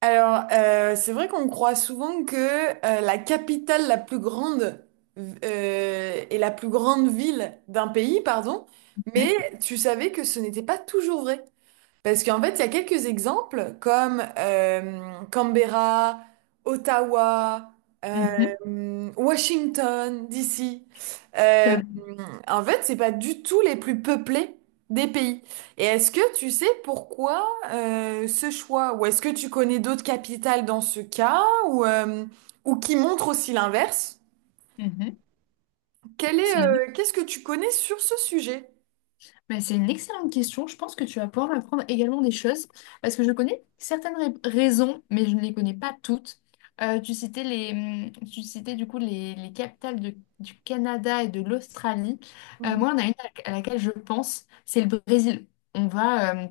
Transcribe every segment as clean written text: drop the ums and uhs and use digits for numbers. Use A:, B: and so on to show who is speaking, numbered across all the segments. A: Alors, c'est vrai qu'on croit souvent que la capitale la plus grande est la plus grande ville d'un pays, pardon, mais
B: Mhm,
A: tu savais que ce n'était pas toujours vrai. Parce qu'en fait, il y a quelques exemples comme Canberra, Ottawa,
B: mhm,
A: euh, Washington, DC.
B: tout
A: Euh,
B: à fait.
A: En fait, c'est pas du tout les plus peuplés des pays. Et est-ce que tu sais pourquoi ce choix? Ou est-ce que tu connais d'autres capitales dans ce cas ou qui montrent aussi l'inverse?
B: Mhm.
A: Quel est,
B: C'est une...
A: qu'est-ce que tu connais sur ce sujet?
B: c'est une excellente question. Je pense que tu vas pouvoir m'apprendre également des choses parce que je connais raisons, mais je ne les connais pas toutes. Tu citais tu citais du coup les capitales du Canada et de l'Australie. Moi, on a une à laquelle je pense, c'est le Brésil. On va,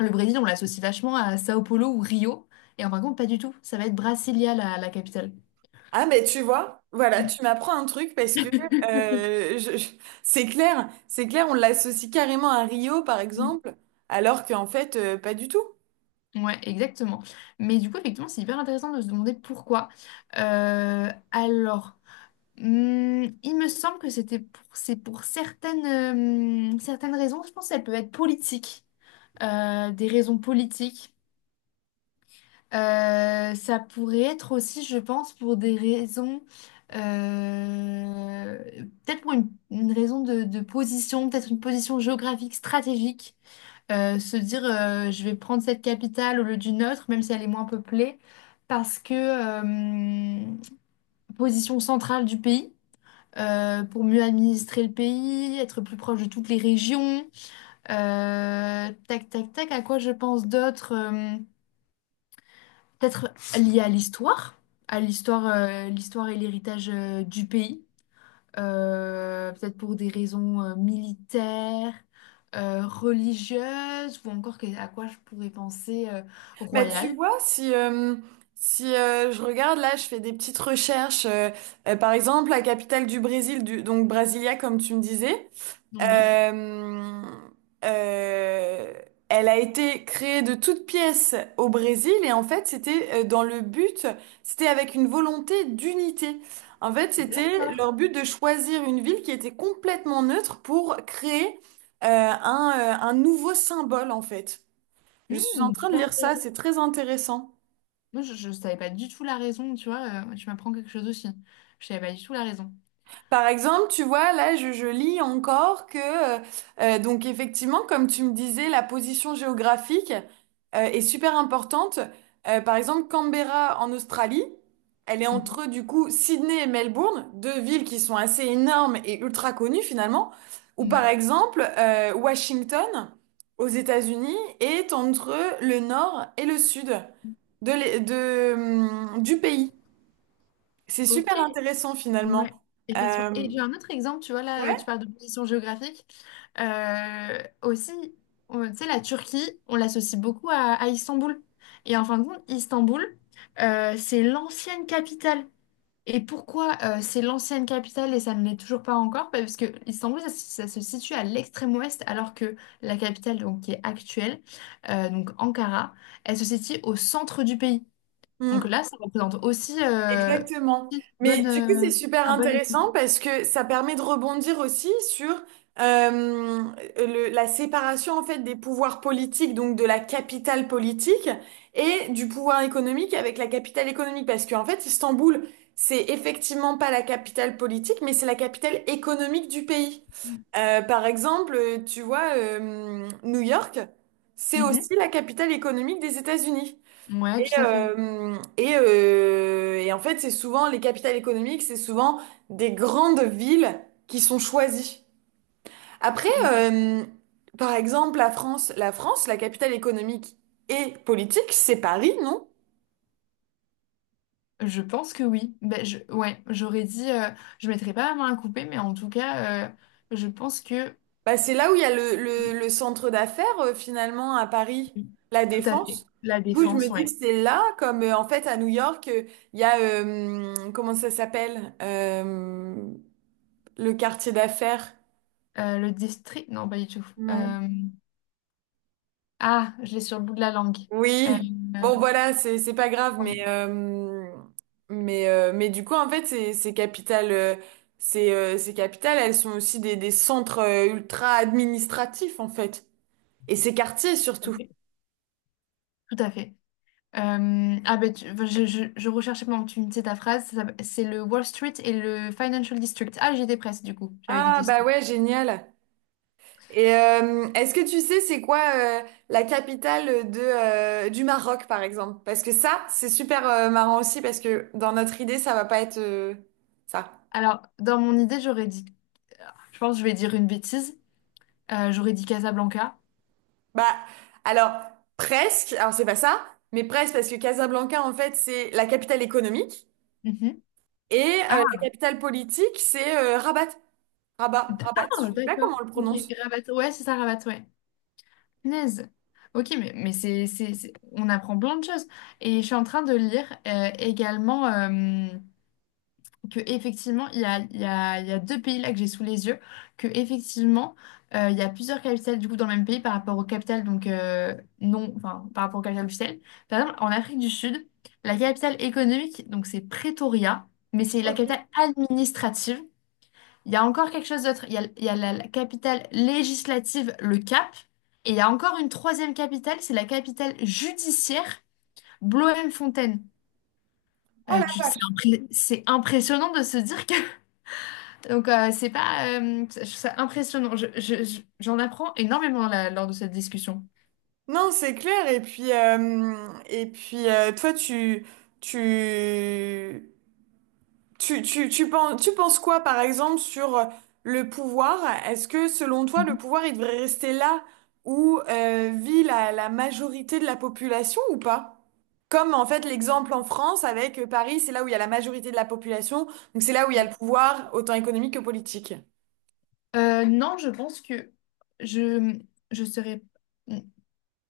B: le Brésil, on l'associe vachement à Sao Paulo ou Rio, et en fin de compte, pas du tout. Ça va être Brasilia, la capitale.
A: Ah mais tu vois, voilà, tu m'apprends un truc parce que euh, je- je- c'est clair, on l'associe carrément à Rio par exemple, alors qu'en fait pas du tout.
B: Ouais, exactement. Mais du coup, effectivement, c'est hyper intéressant de se demander pourquoi. Euh, alors, il me semble que c'était pour, c'est pour certaines, certaines raisons. Je pense qu'elles peuvent être politiques, des raisons politiques. Ça pourrait être aussi, je pense, pour des raisons, euh, peut-être pour une raison de position, peut-être une position géographique, stratégique. Se dire je vais prendre cette capitale au lieu d'une autre, même si elle est moins peuplée, parce que position centrale du pays, pour mieux administrer le pays, être plus proche de toutes les régions. Tac, tac, tac, à quoi je pense d'autre? Peut-être lié à l'histoire, l'histoire et l'héritage du pays. Peut-être pour des raisons militaires, religieuses, ou à quoi je pourrais penser
A: Bah tu
B: royal.
A: vois, si je regarde là, je fais des petites recherches, par exemple la capitale du Brésil, du, donc Brasilia comme tu me disais.
B: Oui.
A: Euh, euh, Elle a été créée de toutes pièces au Brésil et en fait c'était dans le but, c'était avec une volonté d'unité. En fait c'était
B: D'accord.
A: leur but de choisir une ville qui était complètement neutre pour créer un nouveau symbole en fait. Je suis en
B: Hmm,
A: train de
B: super
A: lire ça,
B: intéressant.
A: c'est très intéressant.
B: Moi, je ne savais pas du tout la raison, tu vois, tu m'apprends quelque chose aussi. Je savais pas du tout la raison.
A: Par exemple, tu vois, là, je lis encore que, euh, donc effectivement, comme tu me disais, la position géographique, est super importante. Par exemple, Canberra en Australie, elle est entre, du coup, Sydney et Melbourne, deux villes qui sont assez énormes et ultra connues finalement. Ou
B: Mhm.
A: par
B: Ouais.
A: exemple, Washington aux États-Unis est entre le nord et le sud de, du pays. C'est
B: Ok.
A: super intéressant finalement.
B: Ouais, effectivement. Et
A: Euh,
B: j'ai un autre exemple, tu vois, là, tu
A: ouais.
B: parles de position géographique. Aussi, tu sais, la Turquie, on l'associe beaucoup à Istanbul. Et en fin de compte, Istanbul, c'est l'ancienne capitale. Et pourquoi c'est l'ancienne capitale et ça ne l'est toujours pas encore? Bah, parce que Istanbul, ça se situe à l'extrême ouest, alors que la capitale, donc, qui est actuelle, donc Ankara, elle se situe au centre du pays. Donc
A: Mm,
B: là, ça représente aussi
A: exactement.
B: une
A: Mais
B: bonne...
A: du coup, c'est super intéressant parce que ça permet de rebondir aussi sur euh, la séparation en fait des pouvoirs politiques, donc de la capitale politique et du pouvoir économique avec la capitale économique, parce qu'en fait, Istanbul, c'est effectivement pas la capitale politique, mais c'est la capitale économique du pays. Tu vois, New York, c'est
B: Mhm.
A: aussi la capitale économique des États-Unis.
B: Ouais, tout à fait.
A: Et en fait, c'est souvent les capitales économiques, c'est souvent des grandes villes qui sont choisies. Après, par exemple, la France, la capitale économique et politique, c'est Paris, non?
B: Je pense que oui. Ben, je, ouais, j'aurais dit, je mettrais pas la main à couper, mais en tout cas, je pense que
A: Bah, c'est là où il y a le centre d'affaires finalement à Paris,
B: oui,
A: la
B: tout à fait.
A: Défense.
B: La
A: Du coup, je me
B: défense,
A: dis que
B: ouais.
A: c'est là, comme en fait à New York, il y a comment ça s'appelle. Le quartier d'affaires?
B: Le district, non, pas du tout.
A: Non.
B: Ah, je l'ai sur le bout de la langue. Euh,
A: Oui, bon voilà, c'est pas grave,
B: ouais,
A: mais du coup en fait ces capitales, ces capitales, elles sont aussi des centres ultra administratifs en fait, et ces quartiers
B: tout à
A: surtout.
B: fait. Tout à fait. Ah ben, enfin, je, je recherchais pendant que tu me disais ta phrase. C'est le Wall Street et le Financial District. Ah, j'étais presque du coup. J'avais dit
A: Ah bah
B: district.
A: ouais, génial. Et est-ce que tu sais c'est quoi la capitale de du Maroc par exemple? Parce que ça c'est super marrant aussi parce que dans notre idée ça va pas être ça.
B: Alors, dans mon idée, j'aurais dit Je pense que je vais dire une bêtise. J'aurais dit Casablanca.
A: Bah, alors, presque, alors c'est pas ça, mais presque parce que Casablanca, en fait, c'est la capitale économique
B: Mhm.
A: et la
B: Ah,
A: capitale politique, c'est Rabat. Rabat, Rabat, je
B: ah,
A: sais pas comment
B: d'accord.
A: on le
B: Ok,
A: prononce.
B: Rabat. Ouais, c'est ça, Rabat, ouais. Punaise. Ok, mais, on apprend plein de choses. Et je suis en train de lire également. Que effectivement il y a, il y a deux pays là que j'ai sous les yeux que effectivement il y a plusieurs capitales du coup dans le même pays par rapport aux capitales donc non enfin par rapport aux capitales officielles par exemple en Afrique du Sud la capitale économique donc c'est Pretoria mais c'est la
A: Ok.
B: capitale administrative il y a encore quelque chose d'autre il y a la capitale législative le Cap et il y a encore une troisième capitale c'est la capitale judiciaire Bloemfontein.
A: Oh la vache.
B: C'est impressionnant de se dire donc, c'est pas. Je trouve ça impressionnant. J'en apprends énormément là, lors de cette discussion.
A: Non, c'est clair. Et puis toi, tu, tu, tu penses quoi, par exemple, sur le pouvoir? Est-ce que, selon toi, le
B: Mhm.
A: pouvoir, il devrait rester là où vit la majorité de la population ou pas? Comme, en fait, l'exemple en France avec Paris, c'est là où il y a la majorité de la population, donc c'est là où il y a le pouvoir, autant économique que politique.
B: Non, je pense que je, je serais.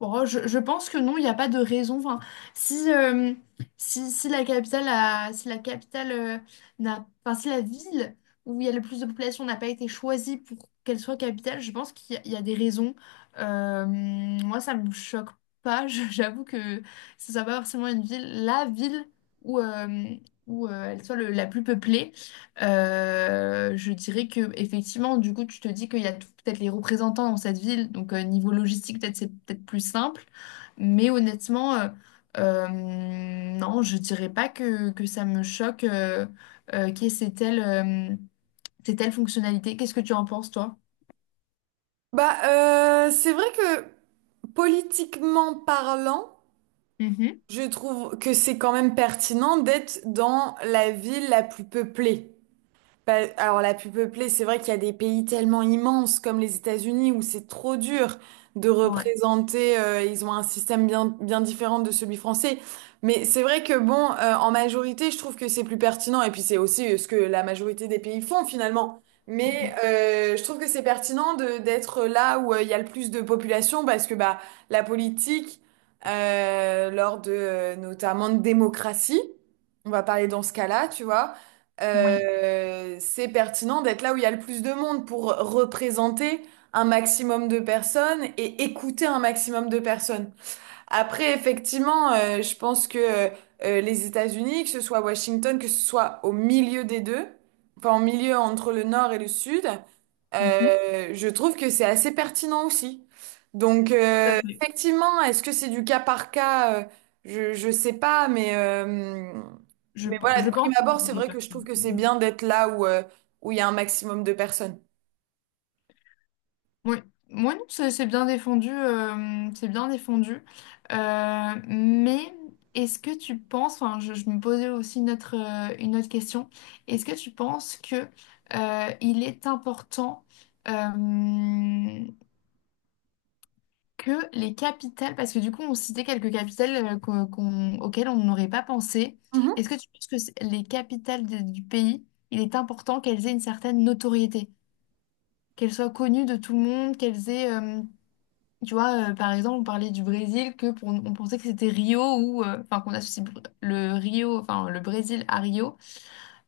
B: Bon, je pense que non, il n'y a pas de raison. Enfin, si, si, si la capitale si la capitale n'a, enfin, si la ville où il y a le plus de population n'a pas été choisie pour qu'elle soit capitale, je pense qu'il y, a il y a des raisons. Moi, ça me choque pas. J'avoue que ce soit pas forcément une ville, la ville où, où elle soit la plus peuplée. Je dirais que effectivement, du coup, tu te dis qu'il y a peut-être les représentants dans cette ville, donc niveau logistique, peut-être c'est peut-être plus simple. Mais honnêtement, euh, non, je dirais pas que ça me choque qu'il y ait euh, ces telles fonctionnalités. Qu'est-ce que tu en penses, toi?
A: Bah, c'est vrai que politiquement parlant,
B: Mhm.
A: je trouve que c'est quand même pertinent d'être dans la ville la plus peuplée. Bah, alors la plus peuplée, c'est vrai qu'il y a des pays tellement immenses comme les États-Unis où c'est trop dur de
B: Ouais.
A: représenter, ils ont un système bien, bien différent de celui français. Mais c'est vrai que bon, en majorité, je trouve que c'est plus pertinent et puis c'est aussi ce que la majorité des pays font finalement. Mais
B: Mhm.
A: je trouve que c'est pertinent de d'être là où il y a le plus de population parce que bah la politique lors de notamment de démocratie, on va parler dans ce cas-là, tu vois
B: Oui.
A: c'est pertinent d'être là où il y a le plus de monde pour représenter un maximum de personnes et écouter un maximum de personnes. Après, effectivement, je pense que les États-Unis, que ce soit à Washington, que ce soit au milieu des deux, enfin en milieu entre le nord et le sud,
B: Mhm.
A: je trouve que c'est assez pertinent aussi. Donc,
B: Tout à fait.
A: effectivement, est-ce que c'est du cas par cas? Je sais pas, mais mais voilà, de
B: Je
A: prime
B: pense que c'est
A: abord, c'est
B: bien
A: vrai que je
B: perçu.
A: trouve que c'est bien d'être là où, où il y a un maximum de personnes.
B: Oui, moi non, c'est bien défendu, c'est bien défendu. Mais est-ce que tu penses, enfin, je me posais aussi une autre question, est-ce que tu penses que il est important euh, que les capitales, parce que du coup on citait quelques capitales auxquelles on n'aurait pas pensé, est-ce que tu penses que les capitales du pays, il est important qu'elles aient une certaine notoriété, qu'elles soient connues de tout le monde, qu'elles aient tu vois, par exemple, on parlait du Brésil, que pour, on pensait que c'était Rio ou enfin qu'on associe br- le Rio, enfin le Brésil à Rio,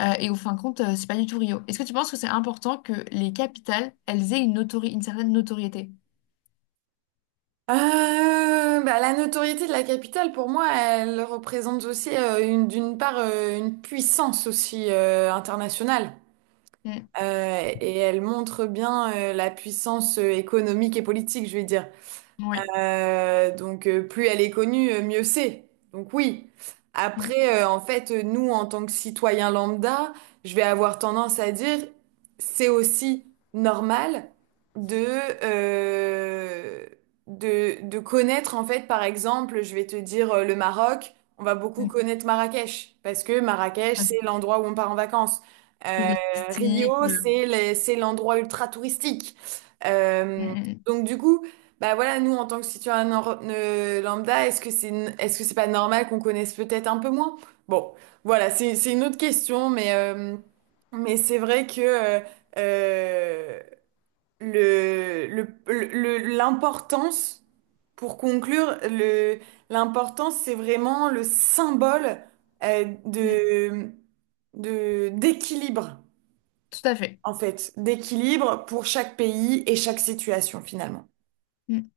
B: et au fin de compte, c'est pas du tout Rio. Est-ce que tu penses que c'est important que les capitales, elles aient une certaine notoriété?
A: Euh, Bah, la notoriété de la capitale, pour moi, elle représente aussi d'une part une puissance aussi internationale.
B: Mm.
A: Et elle montre bien la puissance économique et politique, je vais dire.
B: Oui.
A: Donc plus elle est connue, mieux c'est. Donc oui.
B: Mm.
A: Après, nous, en tant que citoyens lambda, je vais avoir tendance à dire, c'est aussi normal de, euh, de connaître, en fait, par exemple, je vais te dire le Maroc, on va beaucoup connaître Marrakech, parce que Marrakech, c'est
B: Mm.
A: l'endroit où on part en vacances. Euh,
B: Touristique.
A: Rio, c'est l'endroit ultra touristique. Euh,
B: Mm,
A: donc du coup... Bah voilà, nous, en tant que citoyen lambda, est-ce que c'est pas normal qu'on connaisse peut-être un peu moins? Bon, voilà, c'est une autre question, mais mais c'est vrai que euh, l'importance, pour conclure, l'importance, c'est vraiment le symbole euh,
B: mm, mm.
A: de, de, d'équilibre,
B: Tout à fait.
A: en fait, d'équilibre pour chaque pays et chaque situation, finalement.
B: Mm.